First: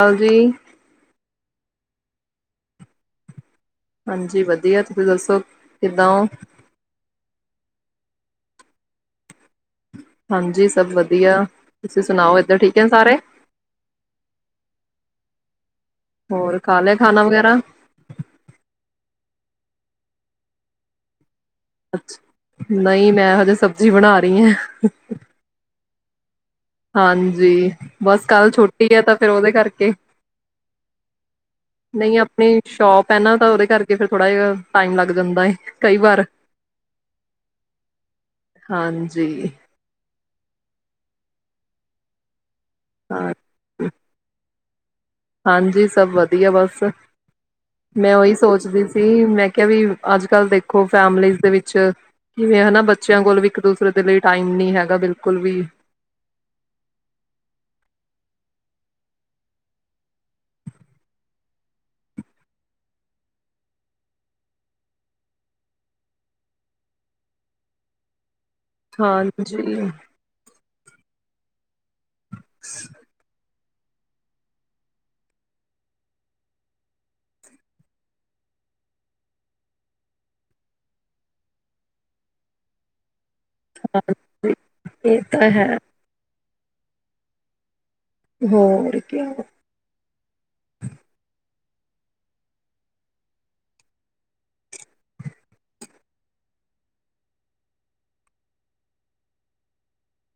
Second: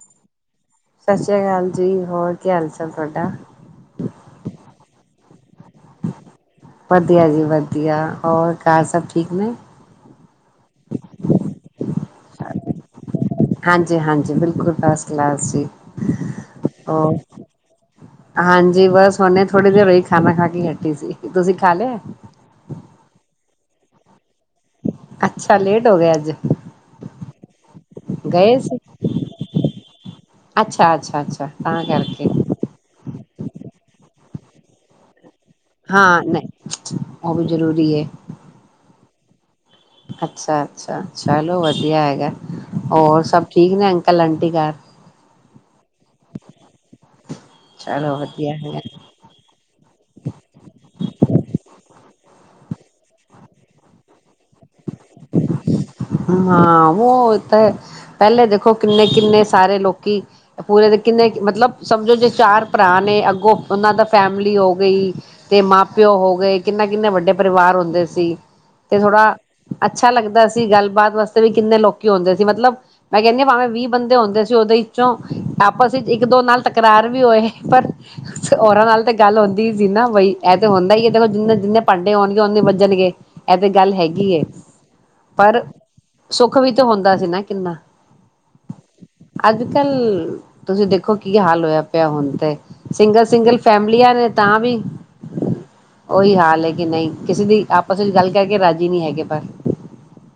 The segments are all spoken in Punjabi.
ਹਾਂ ਜੀ। ਸ਼ਸ਼ੀ ਅਕਾਲ ਜੀ। ਹੋਰ ਕੀ ਹਾਲ ਚ ਤੁਹਾਡਾ? ਹਾਂਜੀ ਵਧੀਆ। ਤੁਸੀਂ ਦੱਸੋ ਕਿੱਦਾਂ ਹੋ? ਵਧੀਆ ਜੀ ਵਧੀਆ ਜੀ। ਹੋਰ ਘਰ ਸਭ ਠੀਕ ਨੇ? ਹਾਂਜੀ ਸਭ ਵਧੀਆ। ਤੁਸੀਂ ਸੁਣਾਓ ਇੱਧਰ ਠੀਕ ਏ ਸਾਰੇ? ਹਾਂਜੀ- ਹਾਂਜੀ। ਬਿਲਕੁਲ ਫਸਟ ਕਲਾਸ ਜੀ। ਹੋਰ ਖਾ ਲਿਆ ਹੋਰ ਖਾਣਾ ਵਗੈਰਾ? ਹਾਂਜੀ, ਬਸ ਉਹਨੇ ਥੋੜ੍ਹੀ ਦੇਰ ਹੀ ਖਾਣਾ ਖਾ ਕੇ ਹਟੇ ਸੀ। ਤੁਸੀ ਖਾ ਲਿਆ ਏ? ਅੱਛਾ ਨਹੀਂ, ਮੈਂ ਹੋਜੇ ਸਬਜ਼ੀ ਬਣਾ ਰਹੀ ਆ। ਅੱਛਾ, ਲੇਟ ਹੋ ਗਿਆ ਅੱਜ। ਹਾਂਜੀ, ਬਸ ਕੱ ਗਏ ਸੀ ਛੁੱਟੀ ਆ ਤਾਂ ਫਿਰ ਉਹਦੇ ਕਰਕੇ। ਅੱਛਾ ਅੱਛਾ ਅੱਛਾ ਤਾਂ ਨਹੀਂ ਕਰਕੇ। ਆਪਣੀ ਸ਼ੋਪ ਏ ਨਾ ਤਾਂ ਉਹਦੇ ਕਰਕੇ ਫਿਰ ਥੋੜਾ ਜਾ ਟਾਈਮ ਲੱਗ ਜਾਂਦਾ ਏ। ਹਾਂ ਨਹੀਂ [unintelligible] ਉਹ ਵੀ ਜ਼ਰੂਰੀ ਐ। ਹਾਂਜੀ ਅੱਛਾ ਅੱਛਾ ਚਲੋ ਵਧੀਆ ਹੈਗਾ। ਔਰ ਹਾਂ ਸਭ ਠੀਕ ਨੇ ਅੰਕਲ ਆਂਟੀ ਘਰ। ਹਾਂਜੀ ਸਭ ਵਧੀਆ ਬਸ। ਮੈਂ ਚਲੋ ਉਹੀ ਵਧੀਆ ਹੈਗਾ ਸੋਚਦੀ ਸੀ ਤੇ ਮੈਂ ਕਿਹਾ ਵੀ ਅੱਜ-ਕੱਲ੍ਹ ਦੇਖੋ ਫੈਮਲੀਜ਼ ਦੇ ਵਿੱਚ ਕਿਵੇਂ ਹਨਾ ਬੱਚਿਆਂ ਕੋਲ ਵੀ ਇੱਕ ਦੂਸਰੇ ਦੇ ਲਈ ਟਾਈਮ ਨੀ ਹੈਗਾ ਬਿਲਕੁਲ ਵੀ। ਹਾਂ ਵੋ ਹੋਤਾ ਤਾਂ ਪਹਿਲੇ ਦੇਖੋ ਕਿੰਨੇ-ਕਿੰਨੇ ਸਾਰੇ ਲੋਕੀ ਪੂਰੇ ਦੇ ਕਿੰਨੇ ਮਤਲਬ ਸਮਝੋ ਜੇ ਚਾਰ ਭਰਾ ਨੇ ਅੱਗੋਂ ਉਹਨਾਂ ਦਾ ਫੈਮਿਲੀ ਹੋ ਗਈ। ਤੇ ਮਾਂ ਪਿਓ ਹੋ ਗਏ। ਕਿੰਨਾ-ਕਿੰਨੇ ਵੱਡੇ ਪਰਿਵਾਰ ਹੁੰਦੇ ਸੀ। ਤੇ ਥੋੜ੍ਹਾ ਹਾਂਜੀ ਅੱਛਾ ਲੱਗਦਾ ਸੀ। ਗੱਲਬਾਤ ਵਾਸਤੇ ਵੀ ਕਿੰਨੇ ਲੋਕੀ ਆਉਂਦੇ ਸੀ ਮਤਲਬ ਮੈਂ ਕਹਿੰਣੀ ਹਾਂ ਭਾਵੇਂ ਵੀਹ ਬੰਦੇ ਹੁੰਦੇ ਸੀ। ਉਹਦੇ ਵਿੱਚੋਂ ਆਪਸ ਵਿੱਚ ਇੱਕ- ਦੋ ਨਾਲ ਤਕਰਾਰ ਵੀ ਹੋਏ। ਪਰ ਔਰਾਂ ਨਾਲ ਤੇ ਗੱਲ ਹੁੰਦੀ ਸੀ ਨਾ ਬਈ ਇਹ ਤੇ ਹੁੰਦਾ ਹੀ ਹੈ। ਚਲੋ ਜਿੰਨੇ-ਜਿੰਨੇ ਭਾਂਡੇ ਹੋਣਗੇ ਉਨੇ ਵੱਜਣਗੇ। ਇਹ ਤੇ ਗੱਲ ਹੈਗੀ ਏ। ਇਹ ਤਾਂ ਪਰ ਹੈ। ਸੁੱਖ ਵੀ ਤਾਂ ਹੁੰਦਾ ਸੀ ਨਾ ਕਿੰਨਾ। ਹੋਰ ਕਿਆ। ਅੱਜ-ਕੱਲ ਤੁਸੀਂ ਦੇਖੋ ਕੀ ਹਾਲ ਹੋਇਆ ਪਿਆ। ਹੁਣ ਤੇ ਸਿੰਗਲ-ਸਿੰਗਲ ਫੈਮਲੀਆਂ ਨੇ ਤਾਂ ਵੀ ਉਹੀ ਹਾਲ ਹੈ ਕਿ ਨਹੀਂ ਕਿਸੇ ਦੀ ਆਪਸ ਵਿੱਚ ਗੱਲ ਕਹਿ ਕੇ ਰਾਜ਼ੀ ਨੀ ਹੈਗੇ। ਪਰ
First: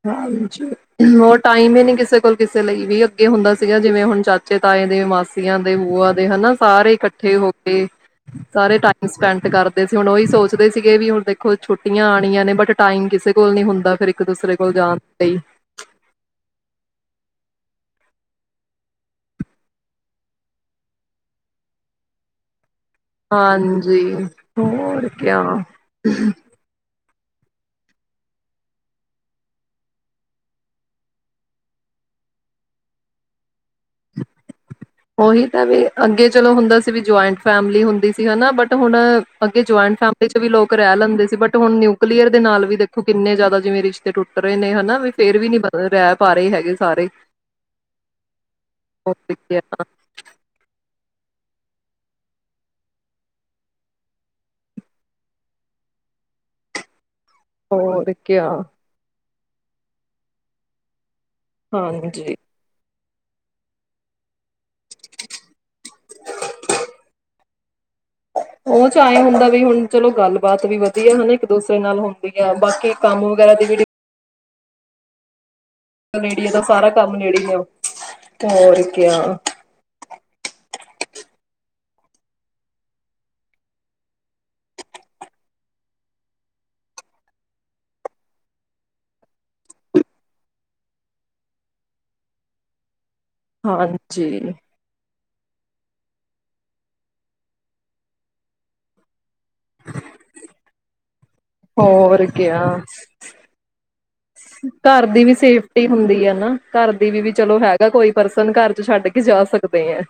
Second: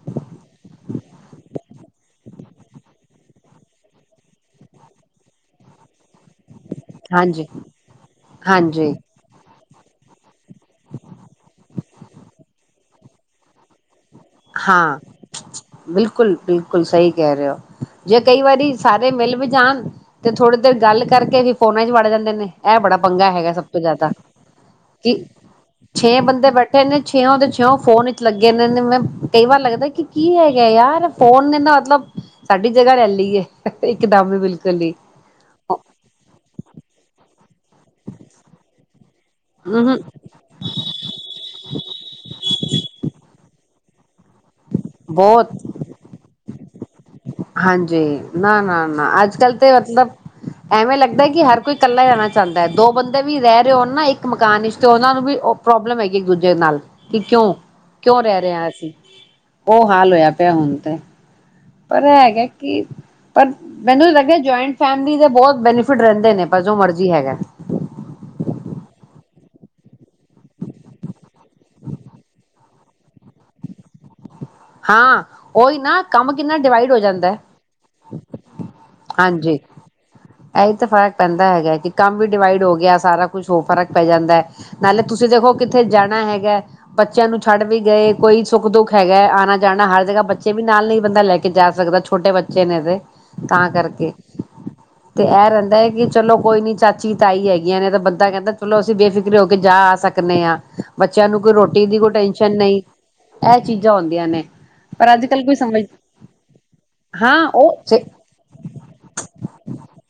ਹਾਂਜੀ ਹੋਰ ਟਾਈਮ ਹੀ ਨੀ ਕਿਸੇ ਕੋਲ ਕਿਸੇ ਲਈ ਵੀ ਅੱਗੇ ਹੁੰਦਾ ਸੀਗਾ। ਜਿਵੇਂ ਹੁਣ ਚਚ ਚਾਚੇ, ਤਾਏ ਦੇ ਮਾਸੀਆਂ ਦੇ ਬੂਆ ਦੇ ਹਨਾ ਸਾਰੇ ਕੱਠੇ ਹਾਂਜੀ ਹੋ ਕੇ ਸਾਰੇ ਹਾਂਜੀ ਟਾਇਮ ਸਪੈਟ ਕਰ ਸੀ ਹੁਣ ਉਹੀ ਸੋਚਦੇ ਸੀਗੇ ਵੀ ਹੁਣ ਦੇਖੋ ਛੁੱਟੀਆਂ ਆਣੀਆਂ ਨੇ ਬਟ ਟਾਈਮ ਕਿਸੇ ਕੋਲ ਨੀ ਹੁੰਦਾ। ਫਿਰ ਇੱਕ ਦੂਸਰੇ ਕੋਲ ਹਾਂ। ਜਾਣ ਲਈ ਬਿਲਕੁਲ-ਬਿਲਕੁਲ ਸਹੀ ਕਹਿ ਰਹੇ ਹੋ। ਜੇ ਕਈ ਵਾਰੀ ਸਾਰੇ ਮਿਲ ਵੀ ਜਾਣ ਤੇ ਥੋੜੀ ਦੇਰ ਗੱਲ ਕਰਕੇ ਵੀ ਫੋਨਾਂ ਚ ਵੜ ਜਾਂਦੇ ਨੇ। ਇਹ ਬੜਾ ਪੰਗਾ ਹੈਗਾ ਸਭ ਤੋਂ ਜ਼ਿਆਦਾ ਹਾਂਜੀ ਹੋਰ ਕਿ ਕਿਆ ਛੇ ਬੰਦੇ ਬੈਠੇ ਕਨੇ ਛੇਓਂ ਛੇਂ [unintelligible] ਫੋਨ ਵਿੱਚ ਲੱਗੇਦੇ ਮੈਂ ਕਈ ਵਾਰ ਲੱਗਦਾ ਕਿ ਕੀ ਹੈਗਾ ਯਾਰ ਫੋਨ ਨੇ ਨਾ ਮਤਲਬ ਸਾਡੀ ਜਗਾ ਲੈ ਲੀ ਏ। ਇੱਕਦਮ ਵੀ ਬਿਲਕੁਲ। ਉਹੀ ਤਾਂ ਵੀ ਅੱਗੇ ਚਲੋ ਹੁੰਦਾ ਸੀ ਵੀ ਜੁਆਇੰਟ ਫੈਮਿਲੀ ਹੁੰਦੀ ਸੀ ਹਨਾ। ਬਟ ਹੁਣ ਅੱਗੇ ਜਆਇੰਟ ਹੂੰ ਫੈਮਿਲੀ 'ਚ ਵੀ ਲੋਕ ਰਹਿ ਲੈਂਦੇ ਸੀ। ਬਟ ਹੁਣ ਨਿਊਕਲੀਅਰ ਦੇ ਨਾਲ ਵੀ ਦੇਖੋ ਕਿੰਨੇ ਜ਼ਿਆਦਾ ਜਿਵੇਂ ਰਿਸ਼ਤੇ ਟੁੱਟ ਰਹੇ ਨੇ ਹਨਾ। ਫੇਰ ਵੀ ਬਹੁਤ ਨੀ ਪ ਰਹਿ ਪਾ ਰਹੇ ਹੈਗੇ ਸਾਰੇ। ਹਾਂਜੀ ਨਾ-ਨਾ, ਨਾ ਅੱਜ-ਕੱਲ੍ਹ ਤੇ ਮਤਲਬ ਐਵੇਂ ਲੱਗਦਾ ਕਿ ਹਰ ਕੋਈ ਇਕੱਲਾ ਰਹਿਣਾ ਚਾਹਦਾ। ਦੋ ਬੰਦੇ ਵੀ ਰਹਿ ਰਹੇ ਹੋਣ ਨਾ ਇੱਕ ਮਕਾਨ ਵਿੱਚ ਤੇ ਉਹਨਾਂ ਵੀ ਪ੍ਰੋਬਲਮ ਹੈਗੀ ਇੱਕ ਦੂਜੇ ਨਾਲ ਕਿ ਹੋਰ ਕਿਉਂ-ਕਿਉਂ ਰਹਿ ਕਿਆ ਰਹੇ ਆ ਅਸੀਂ ਉਹ ਹਾਲ ਹੋਇਆ ਪਿਆ ਹੁਣ ਤੇ। ਪਰ ਹਾਂਜੀ ਹੈਗੇ ਕਿ ਪਰ ਮੈਨੂੰ ਲੱਗਿਆ ਜੁਆਇੰਟ ਫੈਮਿਲੀ ਦੇ ਬਹੁਤ ਬੈਨੀਫਿਟ ਰਹਿੰਦੇ ਨੇ। ਪਰ ਜੋ ਮਰਜੀ ਹੈਗਾ। ਉਹ 'ਚ ਆਏ ਹੁੰਦਾ ਵੀ ਹੁਣ ਚਲੋ ਗੱਲਬਾਤ ਵੀ ਵਧੀਆ ਹਨਾ ਇੱਕ ਦੂਸਰੇ ਨਾਲ ਹੁੰਦੀ। ਬਾਕੀ ਕੰਮ ਵਗੈਰਾ ਦੀ ਵੀ ਹਾਂ ਓਈ ਨਾ ਕੰਮ ਨੇੜੀਏ ਕਿੰਨਾ ਦਾ ਸਾਰਾ ਡਿਵਾਈਡ ਹੋ ਕੰਮ ਜਾਂਦਾ ਹੈ। ਨੇੜੀ ਆ, ਤੇ ਹੋਰ ਕਿਆ ਹਾਂਜੀ। ਇਹੀ ਤਾਂ ਫਰਕ ਪੈਂਦਾ ਹੈਗਾ, ਕਿ ਕੰਮ ਵੀ ਡਿਵਾਈਡ ਹੋ ਗਿਆ, ਸਾਰਾ ਕੁਛ ਹੋਰ ਫਰਕ ਪੈ ਜਾਂਦਾ ਹੈ। ਨਾਲੇ ਤੁਸੀਂ ਦੇਖੋ ਕਿੱਥੇ ਜਾਣਾ ਹੈਗਾ? ਬੱਚਿਆਂ ਨੂੰ ਛੱਡ ਵੀ ਗਏ, ਕੋਈ ਸੁੱਖ ਦੁੱਖ ਹੈਗਾ, ਆਉਣਾ ਜਾਣਾ ਹਰ ਜਗ੍ਹਾ, ਬੱਚੇ ਵੀ ਨਾਲ ਨਹੀਂ ਬੰਦਾ ਲੈ ਕੇ ਜਾ ਸਕਦਾ। ਛੋਟੇ ਬੱਚੇ ਨੇ ਇਹਦੇ, ਤਾਂ ਕਰਕੇ। ਹਾਂਜੀ ਤੇ ਇਹ ਰਹਿੰਦਾ ਹੈ, ਕਿ ਚਲੋ ਕੋਈ ਨੀ ਚਾਚੀ, ਤਾਈ ਹੈਗੀਆਂ ਨੇ, ਤਾਂ ਬੰਦਾ ਕਹਿੰਦਾ ਚਲੋ, ਅਸੀਂ ਬੇਫਿਕਰ ਹੋ ਕੇ ਜਾ ਆ ਸਕਦੇ ਆ, ਬੱਚਿਆਂ ਨੂੰ ਕੋਈ ਰੋਟੀ ਦੀ ਕੋਈ ਹੋਰ ਟੈਨਸ਼ਨ ਕਿਆ ਨਹੀਂ। ਐ ਚੀਜ਼ਾਂ ਹੁੰਦੀਆਂ ਨੇ। ਘਰ ਪਰ ਦੀ ਅੱਜ ਵੀ ਕੱਲ ਕੋਈ ਸਮਝ ਸੇਫਟੀ ਹੁੰਦੀ ਆ ਨਾ, ਘਰ ਦੀ ਵੀ, ਵੀ ਹਾਂ ਚਲੋ ਹੈਗਾ ਉਹ ਕੋਈ ਪਰਸਨ ਘਰ। ਤੇ ਛੱਡ ਕੇ ਜਾ ਸਕਦੇ ਆ।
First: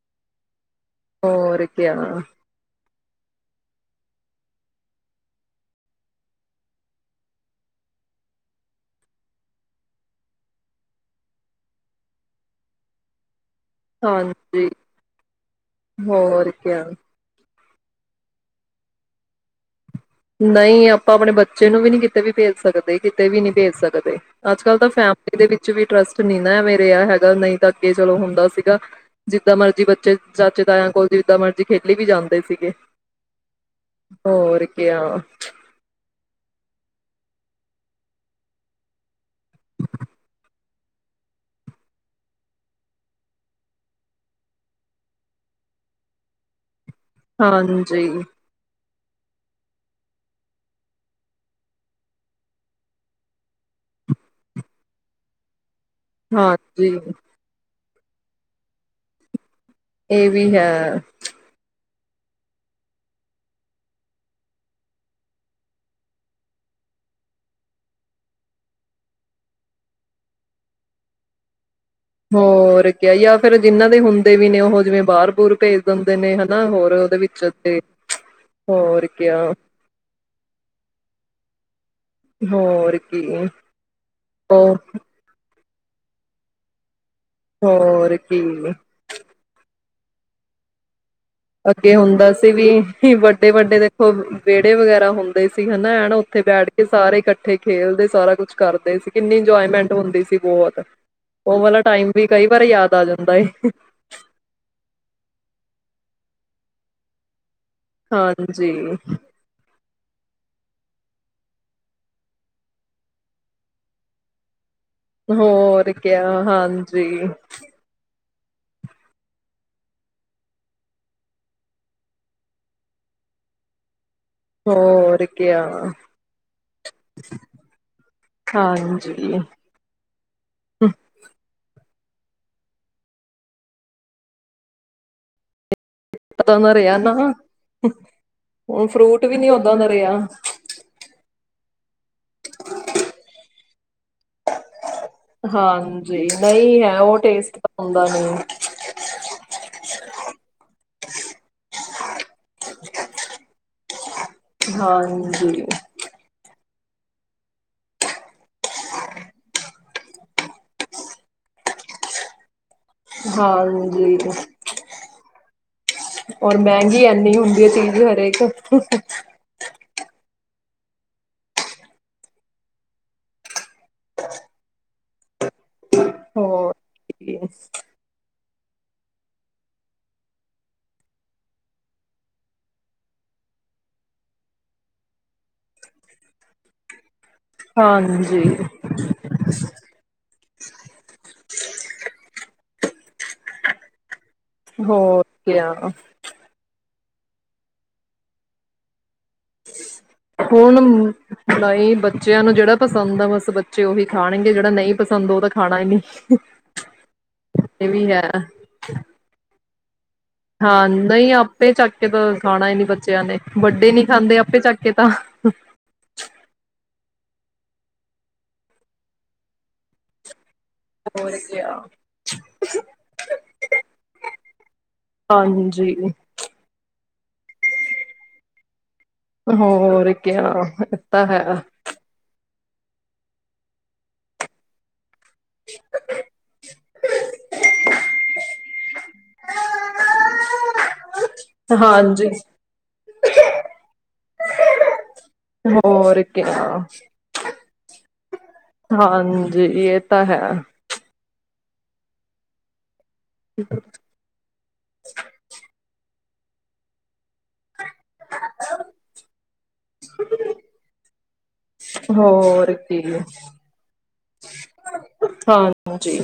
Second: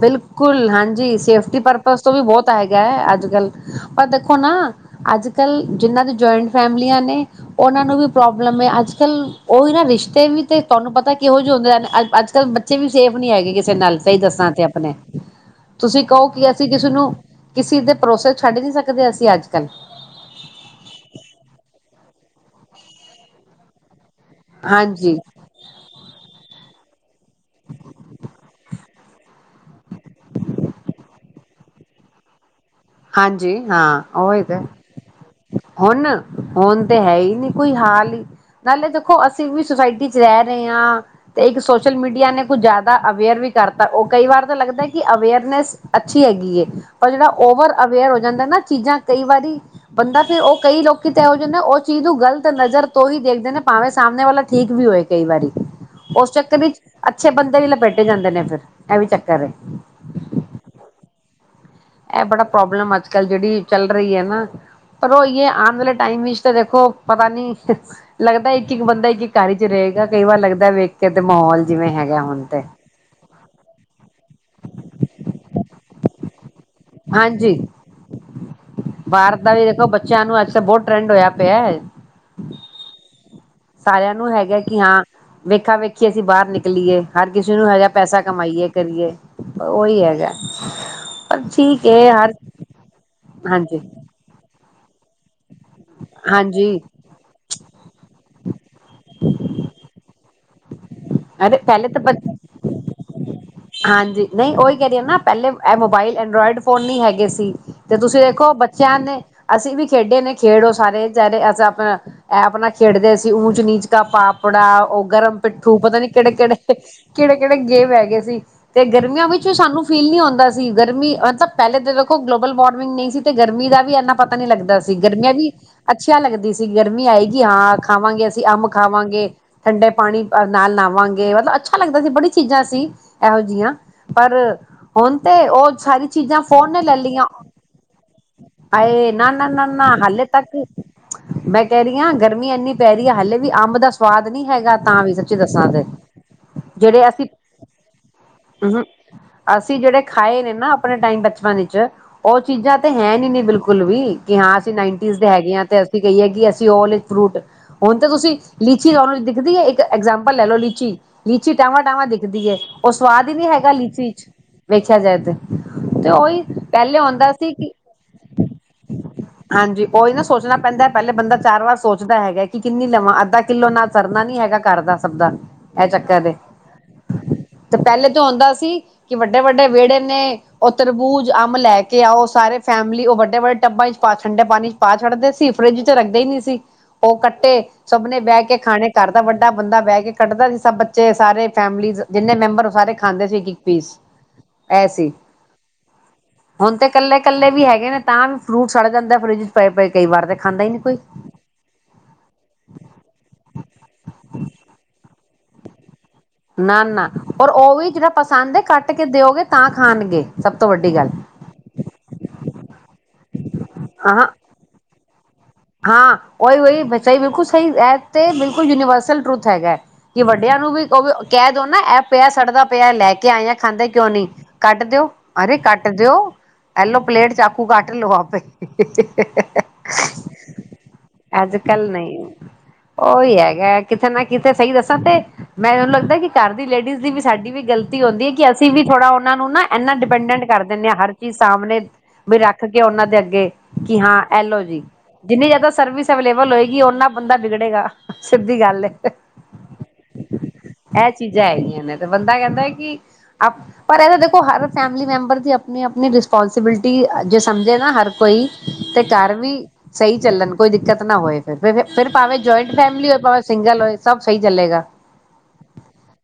ਬਿਲਕੁਲ ਹਾਂਜੀ, ਸੇਫਟੀ ਕਿਆ ਪਰਪਜ਼ ਤੋਂ ਵੀ ਬਹੁਤ ਹੈਗਾ ਹੈ, ਅੱਜ-ਕੱਲ੍ਹ ਪਰ ਦੇਖੋ ਨਾ ਅੱਜ ਕੱਲ ਜਿਹਨਾ ਦੇ ਜੁਆਇੰਟ ਫੈਮਲੀਆ ਨੇ ਉਹਨਾ ਨੂੰ ਵੀ ਪ੍ਰੋਬਲਮ ਏ, ਅੱਜ ਕੱਲ੍ਹ, ਉਹੀ ਨਾ ਰਿਸ਼ਤੇ ਵੀ ਤੇ ਤੁਹਾਨੂੰ ਪਤਾ ਕਿਹੋ ਜਿਹੇ ਹੁੰਦੇ ਰਹੇ ਨੇ, ਅੱਜ ਕੱਲ੍ਹ ਬ ਬੱਚੇ ਵੀ ਸੇਫ ਨੀ ਹੈਗੇ ਕਿਸੇ ਨਾਲ, ਸਹੀ ਦੱਸਾ ਤੇ ਹਾਂਜੀ ਆਪਣੇ, ਤੁਸੀ ਕਹੋ ਕਿ ਹੋਰ ਅਸੀ ਕਿਆ ਕਿਸੇ ਨੂੰ ਕਿਸੇ ਦੇ ਭਰੋਸੇ ਛੱਡ ਨਹੀ ਸਕਦੇ, ਅਸੀ ਅੱਜ ਕੱਲ੍ਹ। ਨਹੀ ਆਪਾ ਆਪਣੇ ਬੱਚੇ ਨੂੰ ਵੀ ਕਿਤੇ ਵੀ ਭੇਜ ਸਕਦੇ, ਕਿਤੇ ਵੀ ਨਹੀ ਭੇਜ ਸਕਦੇ। ਅੱਜ ਕੱਲ੍ਹ ਤਾ ਹਾਂਜੀ ਫੈਮਲੀ ਦੇ ਵਿੱਚ ਵੀ ਟਰਸਟ ਨਹੀ ਨਾ ਐਵੇ ਰਿਹਾ ਹੈਗਾ, ਨਹੀ ਤਾ ਅੱਗੇ ਚਲੋ ਹੁੰਦਾ ਸੀਗਾ। ਜਿੱਦਾ ਮਰਜੀ ਬੱਚੇ ਚਾਚੇ, ਤਾਇਆ ਕੋਲ, ਜਿੱਦਾ ਮਰਜੀ ਖੇਲੀ ਵੀ ਜਾਦੇ ਸੀਗੇ। ਹਾਜੀ ਹਾ, ਉਹੀ ਤੇ। [inaudible] ਹੁਣ, ਹੁਣ ਤੇ ਹੈ ਈ ਨੀ ਕੋਈ ਹਾਲ ਈ। ਨਾਲੇ ਦੇਖੋ, ਅਸੀ ਵੀ ਸੁਸਾਇਟੀ ਚ ਰਹਿ ਰਹੇ ਆ। ਤੇ, ਇੱਕ ਸੋਸ਼ਲ ਮੀਡੀਆ ਨੇ ਕੁਝ ਜਿਆਦਾ ਅਵੇਅਰ ਵੀ ਕਰਤਾ, ਉਹ ਕਈ ਵਾਰ ਤਾ ਲੱਗਦਾ, ਕਿ ਅਵੇਅਰਨੈਸ ਅੱਛੀ ਹੈਗੀ ਏ, ਪਰ ਜਿਹੜਾ ਓਵਰ ਹਾਂਜੀ ਅਵੇਅਰ ਹੋ ਜਾਦਾ ਨਾ, ਚੀਜਾ ਕਈ ਵਾਰੀ ਬੰਦਾ ਫਿਰ ਉਹ ਕਈ ਲੋਕੀ ਤੇ ਇਹੋ ਜਿਹੇ ਨੇ, ਉਹ ਚੀਜ ਨੂੰ ਗਲਤ ਨਜ਼ਰ ਤੋ ਹੀ ਦੇਖਦੇ ਨੇ, ਭਾਵੇ ਸਾਮਣੇ ਵਾਲਾ ਠੀਕ ਵੀ ਹੋਏ। ਕਈ ਵਾਰੀ ਉਸ ਚੱਕਰ ਵਿੱਚ, ਹਾਂਜੀ ਅੱਛੇ ਬੰਦੇ ਹੀ ਲਪੇਟੇ ਜਾਦੇ ਨੇ ਫਿਰ, ਇਹ ਵੀ ਚੱਕਰ ਏ। ਇਹ ਵੀ ਹੈ। ਇਹ ਬੜਾ ਪ੍ਰੋਬਲਮ ਆ ਅੱਜ ਕੱਲ, ਜਿਹੜੀ ਚੱਲ ਰਹੀ ਏ ਨਾ। ਪਰ ਉਈ ਏ, ਆਣ ਵਾਲੇ ਟਾਈਮ ਵਿੱਚ ਤਾ ਵੇਖੋ, ਪਤਾ ਨੀ। ਲੱਗਦਾ ਇੱਕ- ਇੱਕ ਬੰਦਾ ਇੱਕ- ਇੱਕ ਘਰ ਵਿੱਚ ਰਹੇਗਾ, ਕਈ ਵਾਰ ਲੱਗਦਾ, ਵੇਖ ਕੇ ਤੇ ਮਾਹੌਲ ਜਿਵੇ ਹੈਗਾ। ਹੁਣ ਤੇ ਹੋਰ, ਕਿਆ ਜਾ ਫਿਰ ਜਿੰਨਾ ਦੇ ਹੁੰਦੇ ਵੀ ਨੇ, ਉਹ ਜਿਵੇ ਬਾਹਰ ਬੂਰ ਭੇਜ ਦਿੰਦੇ ਨੇ ਹਨਾ ਹੋਰ, ਉਹਦੇ ਵਿੱਚ ਤੇ। ਹੋਰ ਬਾਹਰ ਕਿਆ ਦਾ ਤੇ ਦੇਖੋ ਬੱਚਿਆ ਨੂੰ, ਅੱਜ ਕਲ੍ਹ ਬਹੁਤ ਟਰੈਡ ਹੋਇਆ ਪਿਆ ਏ। ਹੋਰ ਕੀ ਏ। ਸਾਰਿਆ ਨੂੰ ਹੈਗਾ ਕਿ ਹਾ, ਵੇਖਾ ਵੇਖੀਏ ਅਸੀ ਬਾਹਰ ਨਿਕਲੀਏ। ਹਰ ਕਿਸੇ ਨੂੰ ਹੈਗਾ ਹੋਰ ਪੈਸਾ ਕੀ ਕਮਾਈਏ ਕਰੀਏ, ਉਹੀ ਹੈਗਾ। ਪਰ ਠੀਕ ਅੱਗੇ ਹੈ ਹੁੰਦਾ ਹਰ ਸੀ ਵੀ, ਵੱਡੇ- ਵੱਡੇ ਹਾਂਜੀ ਵੇਖੋ, ਵਿਹੜੇ ਵਗੈਰਾ ਹੁੰਦੇ। ਵੀ ਸੀ ਹਨਾ, ਹਨਾ ਉੱਥੇ ਬੈਠ ਹਾਂਜੀ ਕੇ ਸਾਰੇ ਇਕੱਠੇ ਕੱਠੇ ਖੇਲਦੇ, ਸਾਰਾ ਕੁਛ ਕਰਦੇ ਸੀ, ਕਿੰਨੀ ਇੰਜੋਏਮੈਂਟ ਹੁੰਦੀ ਸੀ, ਬਹੁਤ। ਅਰੇ ਉਹ ਵਾਲਾ ਪਹਿਲੇ ਟਾਈਮ ਵੀ, ਕਈ ਵਾਰ ਯਾਦ ਆ ਜਾਦਾ ਏ। ਹਾਜੀ ਨਹੀ ਉਹੀ ਕਹਿ ਰਹੀ ਨਾ, ਪਹਿਲੇ ਇਹ ਮੋਬਾਇਲ ਐਡਰੋਇਡ ਫੋਨ ਨਹੀ ਹੈਗੇ ਸੀ। ਤੇ ਤੁਸੀ ਵੇਖੋ ਹਾਂਜੀ ਬੱਚਿਆ ਨੇ, ਅਸੀ ਵੀ ਖੇਡੇ ਨੇ, ਖੇਡਓ ਸਾਰੇ ਜਨੇ, ਅਸੀ ਆਪਣਾ ਇਹ ਆਪਣਾ ਖੇਡਦੇ ਸੀ, ਊਚ ਨੀਚ ਕਾ ਪਾਪੜਾ, ਉਹ ਗਰਮ ਪਿੱਠੂ, ਹੋਰ ਪਤਾ ਨੀ ਕਿਆ ਕਿਹੜੇ- ਕਿਹੜੇ, ਹਾਂਜੀ ਕਿਹੜੇ- ਕਿਹੜੇ ਗੇਮ ਹੈਗੇ ਸੀ। ਤੇ ਗਰਮੀਆਂ ਵਿੱਚ ਵੀ ਸਾਨੂੰ ਫੀਲ ਨਹੀ ਹੁੰਦਾ ਸੀ। ਗਰਮੀ ਮਤਲਬ ਪਹਿਲੇ ਤੇ ਦੇਖੋ ਗਲੋਬਲ ਵਾਰਮਿੰਗ ਨਹੀ ਸੀ। ਤੇ ਗਰਮੀ ਦਾ ਵੀ ਇੰਨਾ ਪਤਾ ਨੀ ਲੱਗਦਾ ਸੀ। ਹੋਰ ਗਰਮੀਆ ਵੀ ਕਿਆ ਅੱਛੀਆ ਲੱਗਦੀ ਸੀ ਗਰਮੀ ਆਏਗੀ ਹਾ ਖਾਵਾਗੇ ਅਸੀ ਅੰਬ ਖਾਵਾਗੇ। ਹਾਂਜੀ ਠੰਡੇ ਪਾਣੀ ਨਾਲ ਨਾਵਾਗੇ ਮਤਲਬ ਅੱਛਾ ਲੱਗਦਾ ਸੀ, ਬੜੀ ਚੀਜਾ ਸੀ। ਇਹੋ ਜਿਹੀਆ ਪਰ ਹੁਣ ਤੇ ਉਹ ਸਾਰੀ ਚੀਜਾ ਪਤਾ ਫੋਨ ਨਾ ਨੇ ਲੈ ਰਿਹਾ ਲਈਆ। ਨਾ ਹੁਣ ਆਏ ਫਰੂਟ ਨਾ- ਵੀ ਨੀ ਓਦਾਂ ਨਾ-ਨਾ ਦਾ ਰਿਹਾ ਹੱਲੇ ਤੱਕ। ਮੈ ਕਹਿ ਰਹੀ ਆ ਗਰਮੀ ਇੰਨੀ ਪੈ ਰਹੀ ਆ, ਹਾਲੇ ਵੀ ਅੰਬ ਦਾ ਸਵਾਦ ਨੀ ਹੈਗਾ ਤਾ ਵੀ। ਦੱਸਾਂ ਤੇ ਹਾਜੀ ਜੀ, ਨਹੀ ਹੈ ਉਹ ਟੇਸਟ ਤਾ ਆਉਦਾ ਨੀ। ਉ ਹਮ ਅਸੀ ਜਿਹੜੇ ਖਾਏ ਨੇ ਨਾ ਆਪਣੇ ਟਾਈਮ ਬਚਪਨ ਵਿੱਚ ਉਹ ਚੀਜਾ ਤੇ ਹੈ ਨੀ ਬਿਲਕੁਲ ਵੀ ਕਿ ਹਾਂ ਅਸੀ ਨਾਈਨਟੀਜ਼ ਦੇ ਹੈਗੇ ਆ ਹਾਂਜੀ ਤੇ। ਅਸੀ ਕਹੀਏ ਕਿ ਅਸੀ ਉਹ ਵਾਲੇ ਫਰੂਟ। ਹੁਣ ਤੇ ਤੁਸੀ ਲੀਚੀ ਲਾਲੋ ਦਿਖਦੀ ਏ ਇੱਕ ਐਗਜਾਮਪਲ ਲੈ ਲਓ ਲੀਚੀ। ਲੀਚੀ ਟਾਵਾ-ਟਾਵਾ ਦਿਖਦੀ ਏ, ਉਹ ਸਵਾਦ ਈ ਨੀ ਹੈਗਾ ਲੀਚੀ ਹਾਂਜੀ ਚ। ਵੇਖਿਆ ਜਾਏ ਤੇ, ਤੇ ਉਹੀ ਔਰ ਪਹਿਲੇ ਮਹਿੰਗੀ ਆਉਦਾ ਐੰਨੀ ਸੀ ਹੁੰਦੀ ਹੈ ਕਿ ਚੀਜ਼ ਹਰੇਕ ਹਾਂਜੀ, ਉਹੀ ਨਾ ਸੋਚਣਾ ਪੈਂਦਾ ਪਹਿਲੇ ਬੰਦਾ ਚਾਰ ਵਾਰ ਸੋਚਦਾ ਹੈਗਾ ਕਿ ਕਿੰਨੀ ਲਵਾਂ ਅੱਧਾ ਕਿੱਲੋ ਨਾ ਸਰਨਾ ਨੀ ਹੈਗਾ ਘਰਦਾ ਸਭ ਦਾ ਇਹ ਚੱਕਰ ਏ ਹੋਰ [unintelligible] ਤੇ ਪਹਿਲੇ ਤੋਂ ਹੁੰਦਾ ਸੀ, ਕਿ ਵੱਡੇ -ਵੱਡੇ ਵਿਹੜੇ ਨੇ ਉਹ ਤਰਬੂਜ, ਅੰਬ ਲੈ ਕੇ ਆਓ ਸਾਰੇ ਫੈਮਲੀ ਉਹ ਵੱਡੇ- ਵੱਡੇ ਟੱਬਾਂ ਚ ਪਾ ਠੰਡੇ ਪਾਣੀ ਪਾ ਛੱਡਦੇ ਸੀ, ਫਰਿੱਜ ਚ ਰੱਖਦੇ ਹੀ ਨਹੀਂ ਸੀ। ਉਹ ਕੱ ਤੇ ਸਭ ਨੇ ਬਹਿ ਹਾਂਜੀ ਕੇ ਖਾਣੇ ਘਰਦਾ ਵੱਡਾ ਬੰਦਾ ਬਹਿ ਕੇ ਕੱਟਦਾ ਸੀ ਸਭ ਬੱਚੇ ਸਾਰੇ ਫੈਮਲੀਜ ਜਿੰਨੇ ਮੈਂਬਰ ਉਹ ਸਾਰੇ ਖਾਂਦੇ ਸੀ ਇੱਕ -ਇੱਕ ਪੀਸ। ਇਹ ਸੀ ਹੋਰ, ਕਿਆ ਆ। ਹੁਣ ਤੇ ਇਕੱਲੇ -ਇਕੱਲੇ ਵੀ ਹੈਗੇ ਨੇ ਤਾਂ ਵੀ ਫਰੂਟ ਸੜ ਜਾਂਦਾ ਫਰਿੱਜ 'ਚ ਪਏ -ਪਏ ਕਈ ਵਾਰ ਤਾਂ ਹੁਣ। ਬਾਈ ਬੱਚਿਆਂ ਨੂੰ ਜਿਹੜਾ ਪਸੰਦ ਆ, ਬਸ ਬੱਚੇ ਉਹੀ ਖਾਣਗੇ, ਜਿਹੜਾ ਨਹੀਂ ਪਸੰਦ ਉਹ ਤਾਂ ਖਾਣਾ ਹੀ ਨਹੀਂ। ਨਾ- ਨਾ ਔਰ ਉਹ ਵੀ ਜਿਹੜਾ ਪਸੰਦ ਹੈ, ਕੱਟ ਕੇ ਦਿਓਗੇ ਤਾਂ ਖਾਣਗੇ। ਸਭ ਤੋਂ ਹਾਂ ਵੱਡੀ ਗੱਲ ਨਹੀਂ ਆਪੇ ਚੱਕ ਕੇ ਤਾਂ ਖਾਣਾ ਹੀ ਨੀ ਬੱਚਿਆਂ ਨੇ ਵੱਡੇ ਨੀ ਹਾਂ ਖਾਂਦੇ ਆਪੇ ਕੇ ਤਾਂ ਹਾਂ, ਉਹੀ-ਉਹੀ ਸਹੀ ਬਿਲਕੁਲ ਸਹੀ ਇਹ ਬਿਲਕੁਲ ਯੂਨੀਵਰਸਲ ਟਰੂਥ ਹੈਗਾ ਐਂ। ਕਿ ਵੱਡਿਆਂ ਨੂੰ ਵੀ ਉਹ ਹੋਰ ਕਹਿ ਦੋ ਕਿਆ ਨਾ, ਇਹ ਪਿਆ ਸੜਦਾ ਪਿਆ ਲੈ ਕੇ ਆਏ ਖਾਂਦੇ ਕਿਉਂ ਨਹੀ? ਕੱਢ ਦਿਓ, ਅਰੇ ਕੱਟ ਹਾਂਜੀ ਦਿਉ, ਐਲੋ ਪਲੇਟ ਚਾਕੂ ਕੱਟ ਲਓ ਆਪੇ ਹੋਰ, ਕਿਆ, ਇਹ ਤਾਂ ਹੈ। ਕੱਲ੍ਹ ਨਹੀ। ਉਹੀ ਹੈਗਾ, ਕਿਤੇ ਨਾ ਕਿਤੇ ਸਹੀ ਦੱਸਾਂ ਤੇ ਮੈਨੂੰ ਲੱਗਦਾ ਕਿ ਘਰ ਦੀ ਲੇਡੀਜ਼ ਦੀ ਵੀ ਸਾਡੀ ਵੀ ਗਲਤੀ ਹੁੰਦੀ ਹੈ, ਕਿ ਅਸੀਂ ਵੀ ਥੋੜਾ ਉਹਨਾਂ ਨੂੰ ਨਾ ਇੰਨਾ ਡਿਪੈਂਡੈਂਟ ਕਰ ਦਿੰਦੇ ਹਾਂ ਹਰ ਕੀ ਸਾਹਮਣੇ ਹਾਂਜੀ ਵੀ ਰੱਖ ਕੇ ਉਹਨਾਂ ਦੇ ਅੱਗੇ ਕਿ ਹਾਂ ਐਲੋ ਜੀ। ਜਿੰਨੀ ਜ਼ਿਆਦਾ ਸਰਵਿਸ ਹੋਰ ਅਵੇਲੇਬਲ ਕਿਆ ਹੋਏਗੀ ਉਹਨਾ ਬੰਦਾ ਵਿਗੜੇਗਾ, ਸਿੱਧੀ ਗੱਲ ਹਾਂਜੀ ਇਹ ਤਾਂ ਹੈ ਐਹ ਚੀਜ਼ਾਂ ਹੈਗੀਆਂ ਨੇ ਤੇ, ਬੰਦਾ ਕਹਿੰਦਾ ਕੀ, ਪਰ ਇਹ ਦੇਖੋ ਹਰ ਫੈਮਲੀ ਮੈਂਬਰ ਦੀ ਆਪਣੀ -ਆਪਣੀ ਰਿਸਪੋਂਸੀਬਿਲਟੀ ਜੇ ਸਮਝੇ ਨਾ ਹਰ ਕੋਈ ਤੇ ਘਰ ਵੀ ਸਹੀ ਚੱਲਣ ਕੋਈ ਦਿੱਕਤ ਨਾ ਹੋਏ ਫਿਰ- ਫ- ਫਿਰ ਭਾਵੇਂ ਹੋਰ ਜੁਆਇੰਟ ਕੀ ਫੈਮਲੀ ਹੋਏ ਭਾਵੇਂ ਸਿੰਗਲ ਹੋਏ ਸਭ ਸਹੀ ਚੱਲੇਗਾ। ਹਾਂਜੀ।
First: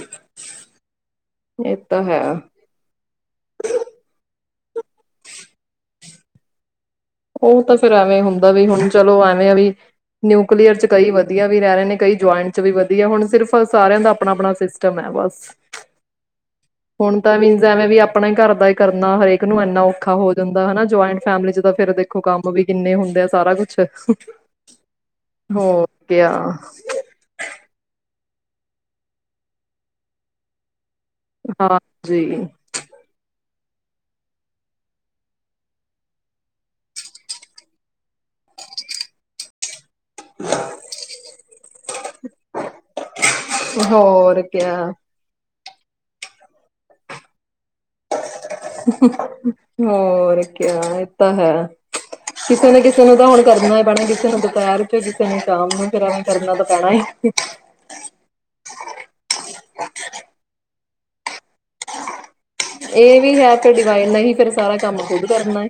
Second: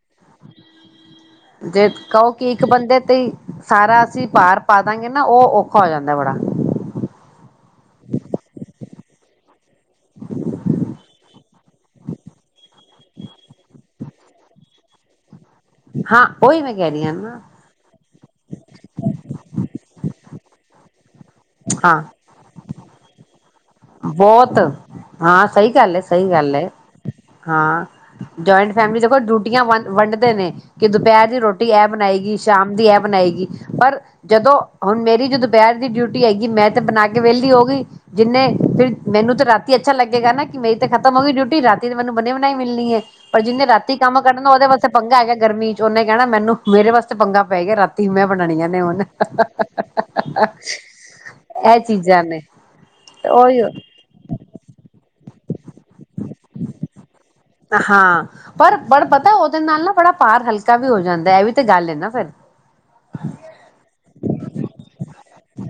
ਇਹ ਜੇ ਤਾਂ ਹੈ ਕਹੋ ਕਿ ਇੱਕ ਬੰਦੇ ਤੇ ਸਾਰਾ ਅਸੀਂ ਭਾਰ ਪਾ ਦਿਆਗੇ ਨਾ ਉਹ ਔਖਾ ਹੋ ਜਾਂਦਾ ਬੜਾ ਉਹ ਤਾਂ ਫੇਰ ਐਵੇਂ ਹੁੰਦਾ ਵੀ ਹੁਣ ਚਲੋ ਐਵੇਂ ਆ ਵੀ ਨਿਊਕਲੀਅਰ ਚ ਕਈ ਵਧੀਆ ਵੀ ਰਹਿ ਰਹੇ ਨੇ, ਕਈ ਜੁਆਇੰਟ ਚ ਵੀ ਵਧੀਆ, ਹੁਣ ਸਿਰਫ ਸਾਰਿਆਂ ਦਾ ਆਪਣਾ -ਆਪਣਾ ਸਿਸ ਟਮ ਹੈ ਬਸ ਹਾਂ ਉਹੀ ਮੈਂ ਕਹਿ ਰਹੀ ਹੁਣ ਤਾਂ ਨਾ ਮੀਨਸ ਐਵੇਂ ਵੀ ਆਪਣੇ ਘਰ ਦਾ ਹੀ ਕਰਨਾ ਹਰੇਕ ਨੂੰ ਇੰਨਾ ਔਖਾ ਹੋ ਜਾਂਦਾ ਹਨਾ, ਜੁਆਇੰਟ ਫੈਮਲੀ 'ਚ ਤਾਂ ਫਿਰ ਹਾਂ ਦੇਖੋ ਕੰਮ ਵੀ ਕਿੰਨੇ ਹੁੰਦੇ ਆ ਸਾਰਾ ਕੁਛ ਬਹੁਤ ਹਾਂ, ਸਹੀ ਹੋਰ ਗੱਲ ਹੈ, ਸਹੀ ਕਿਆ ਗੱਲ ਹੈ। ਹਾਂ, ਜੁਆਇੰਟ ਫੈਮਲੀ ਦੇਖੋ ਡਿਊਟੀਆਂ ਵ- ਵੰਡਦੇ ਨੇ ਕਿ ਦੁਪਹਿਰ ਦੀ ਰੋਟੀ ਐਹ ਬਣਾਏਗੀ ਹਾਂਜੀ ਸ਼ਾਮ ਦੀ ਐਹ ਬਣਾਏਗੀ। ਜਦੋਂ ਹੁਣ ਮੇਰੀ ਜਦ ਦੁਪਹਿਰ ਦੀ ਡਿਊਟੀ ਆਏਗੀ ਮੈਂ ਤੇ ਬਣਾ ਕੇ ਵਿਹਲੀ ਹੋ ਗਈ। ਜਿੰਨੇ ਫਿਰ ਮੈਨੂੰ ਤਾਂ ਰਾਤ ਕੀ ਅੱਛਾ ਲੱਗੇਗਾ ਨਾ, ਕਿ ਮੇਰੀ ਖਤਮ ਹੋ ਗਈ ਡਿਊਟੀ ਰਾਤੀ ਤੋਂ ਮੈਨੂੰ ਬਣੀ -ਬਣਾਈ ਮਿਲਣੀ ਐਂ। ਪਰ ਜਿੰਨੇ ਰਾਤੀ ਕੰਮ ਹੋਰ ਕਰਨਾ। ਉਹਦੇ ਕਿਆ ਵਾਸਤੇ ਪੰਗਾ ਹੈਗਾ ਗਰਮੀ 'ਚ ਉਹਨੇ ਕਹਿਣਾ ਮੈਨੂੰ ਮੇਰੇ ਵਾਸਤੇ ਪੰਗਾ ਪੈ ਗਿਆ। ਰਾਤੀ ਮੈਂ ਬਣਾਣੀਆਂ ਨੇ ਹੁਣ [unintelligible] ਹੋਰ ਕਿਆ, ਇਹ ਤਾਂ ਹੈ। ਇਹ ਚੀਜ਼ਾਂ ਨੇ ਕਿਸੇ ਨਾ ਕਿਸੇ ਉਹ ਤਾਂ ਹੁਣ ਉਹੀ ਕਰਨਾ ਹੀ ਪੈਣਾ ਕਿਸੇ ਨੂੰ ਦੁਪਹਿਰ, ਕਿਸੇ ਨੂੰ ਸ਼ਾਮ ਨੂੰ ਫਿਰ ਕਰਨਾ ਤਾਂ ਪੈਣਾ ਹੀ ਆ ਹਾਂ। ਪਰ -ਪਰ ਪਤਾ ਉਹਦੇ ਨਾਲ ਨਾ ਬੜਾ ਭਾਰ ਹਲਕਾ ਵੀ ਹੋ ਜਾਂਦਾ, ਇਹ ਵੀ ਤਾਂ ਗੱਲ ਹੈ ਨਾ ਫਿਰ ਇਹ ਵੀ ਹੈ ਫ ਡਿਵਾਈ ਨਹੀਂ ਹੀ ਫੇਰ ਸਾਰਾ ਕੰਮ ਖੁਦ ਕਰਨਾ।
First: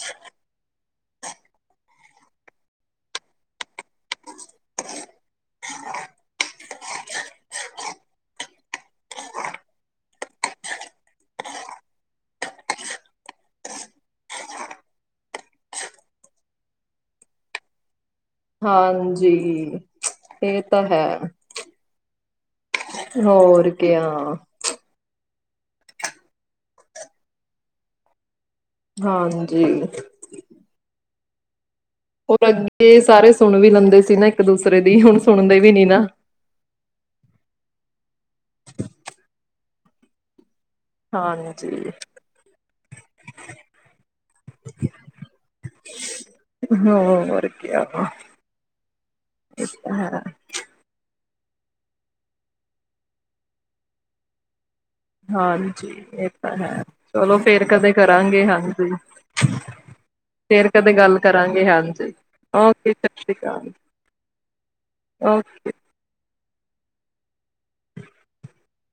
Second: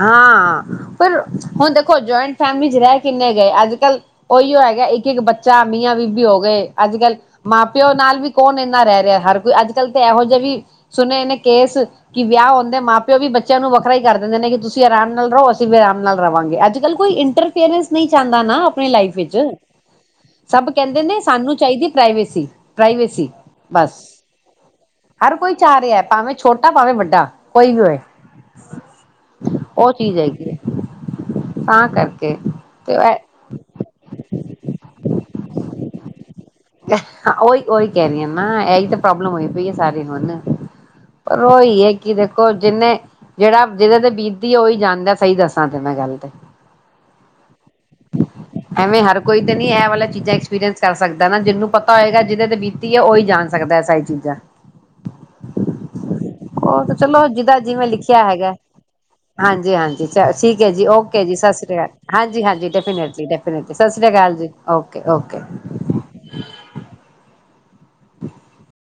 ਹਾਂ, ਪਰ ਹੁਣ ਦੇਖੋ ਜੁਆਇੰਟ ਫੈਮਲੀ ਚ ਰਹਿ ਕਿੰਨੇ ਗਏ? ਅੱਜ ਕੱਲ ਉਹੀਓ ਹੈਗਾ, ਇੱਕ-ਇੱਕ ਬੱਚਾ ਮੀਆਂ ਬੀਵੀ ਹੋ ਗਏ ਅੱਜ- ਕੱਲ ਮਾਂ ਪਿਓ ਨਾਲ ਵੀ ਕੌਣ ਇੰਨਾ ਰਹਿ ਰਿਹਾ ਹਰ ਕੋਈ ਅੱਜ ਕੱਲ੍ਹ ਤਾਂ ਇਹੋ ਜਿਹਾ ਵੀ ਸੁਣੇ ਨੇ ਕੇਸ ਕਿ ਵਿਆਹ ਹੁੰਦੇ ਮਾਂ-ਪਿਓ ਵੀ ਬੱਚਿਆਂ ਨੂੰ ਵੱਖਰਾ ਹੀ ਕਰ ਦਿੰਦੇ ਨੇ ਕਿ ਤੁਸੀਂ ਆਰਾਮ ਨਾਲ ਰਹੋ। ਅਸੀਂ ਵੀ ਆਰਾਮ ਨਾਲ ਰਵਾਂਗੇ। ਅੱਜ-ਕੱਲ੍ਹ ਕੋਈ ਇੰਟਰਫੇਅਰਸ ਨਹੀਂ ਚਾਹੁੰਦਾ ਨਾ, ਆਪਣੇ ਲਾਈਫ ਵਿੱਚ ਹਾਂਜੀ। [inaudible] ਇਹ ਸਭ ਤਾਂ ਕਹਿੰਦੇ ਹੈ ਨੇ ਸਾਨੂੰ ਚਾਹੀਦੀ ਏ ਪ੍ਰਵੇਸੀ [inaudible] ਪ੍ਰਵੇਸੀ ਹੋਰ ਬਸ। ਕਿਆ ਹਰ ਕੋਈ ਚਾਹ ਰਿਹਾ, ਭਾਵੇਂ ਛੋਟਾ ਭਾਵੇਂ ਵੱਡਾ ਕੋਈ ਵੀ ਹੋਵੇ। ਹਾਂਜੀ। [unintelligible] ਉਹ ਚੀਜ਼ ਹੈਗੀ ਹੈ, [unintelligible] ਤਾਂ ਕਰ ਹੋਰ ਅੱਗੇ ਸੁਣ ਵੀ ਲੈਂਦੇ ਸੀ, ਨਾ ਇੱਕ ਦੂਸਰੇ ਦੀ ਹੁਣ ਸੁਣਦੇ ਵੀ ਨੀ ਨਾ [unintelligible] ਉਹੀ ਉਹੀ ਕਹਿ ਰਹੀ ਆ ਨਾ, ਇਹੀ ਤਾਂ ਪ੍ਰੋਬਲਮ ਹੋਈ ਪਈ ਆ ਸਾਰੇ ਹੁਣ। ਪਰ ਉਹੀ ਹਾਂਜੀ ਹੈ, ਕਿ ਦੇਖੋ ਜਿੰਨੇ ਜਿਹੜਾ ਜਿਹਦੇ ਤੇ ਬੀਤਦੀ ਉਹੀ ਜਾਣਦਾ ਸਹੀ ਦੱਸਾਂ ਤੇ ਮੈਂ ਗੱਲ ਤੇ। [unintelligible] ਇਹ ਐਵੇਂ ਹਰ ਕੋਈ ਤੇ ਨੀ ਇਹ ਤਾਂ ਵਾਲਾ ਹੈ [unintelligible] ਕਰ ਸਕਦਾ ਨਾ ਜਿਹਨੂੰ ਪਤਾ ਹੋਏਗਾ, ਜਿਹਦੇ ਤੇ ਬੀਤੀ ਹੈ ਉਹੀ ਜਾਣ ਸਕਦਾ ਹੈ, ਸਾਰੀ ਚੀਜ਼ਾਂ। ਹਾਂਜੀ [unintelligible] ਇਹ ਤਾਂ ਹੈ, ਉਹ ਚਲੋ ਜਿਹਦਾ ਫੇਰ ਜਿਵੇਂ ਕਦੇ ਲਿਖਿਆ ਕਰਾਂਗੇ, ਹੈਗਾ ਹਾਂਜੀ। ਹਾਂਜੀ -ਹਾਂਜੀ, ਠੀਕ ਫੇਰ ਐ ਜੀ। ਕਦੇ ਗੱਲ ਓਕੇ ਜੀ, ਸਤਿ ਕਰਾਂਗੇ ਸ੍ਰੀ ਅਕਾਲ ਹਾਂਜੀ- ਹਾਂਜੀ ਓਕੇ ਸਤਿ ਸ਼੍ਰੀ ਅਕਾਲ ਡੈਫੀਨੇਟਲੀ-ਡੈਫੀਨੇਟਲੀ ਸਾਸਰੀਆ ਕਾਲ ਜੀ। ਓਕੇ-ਓਕੇ। ਓਕੇ [inaudible]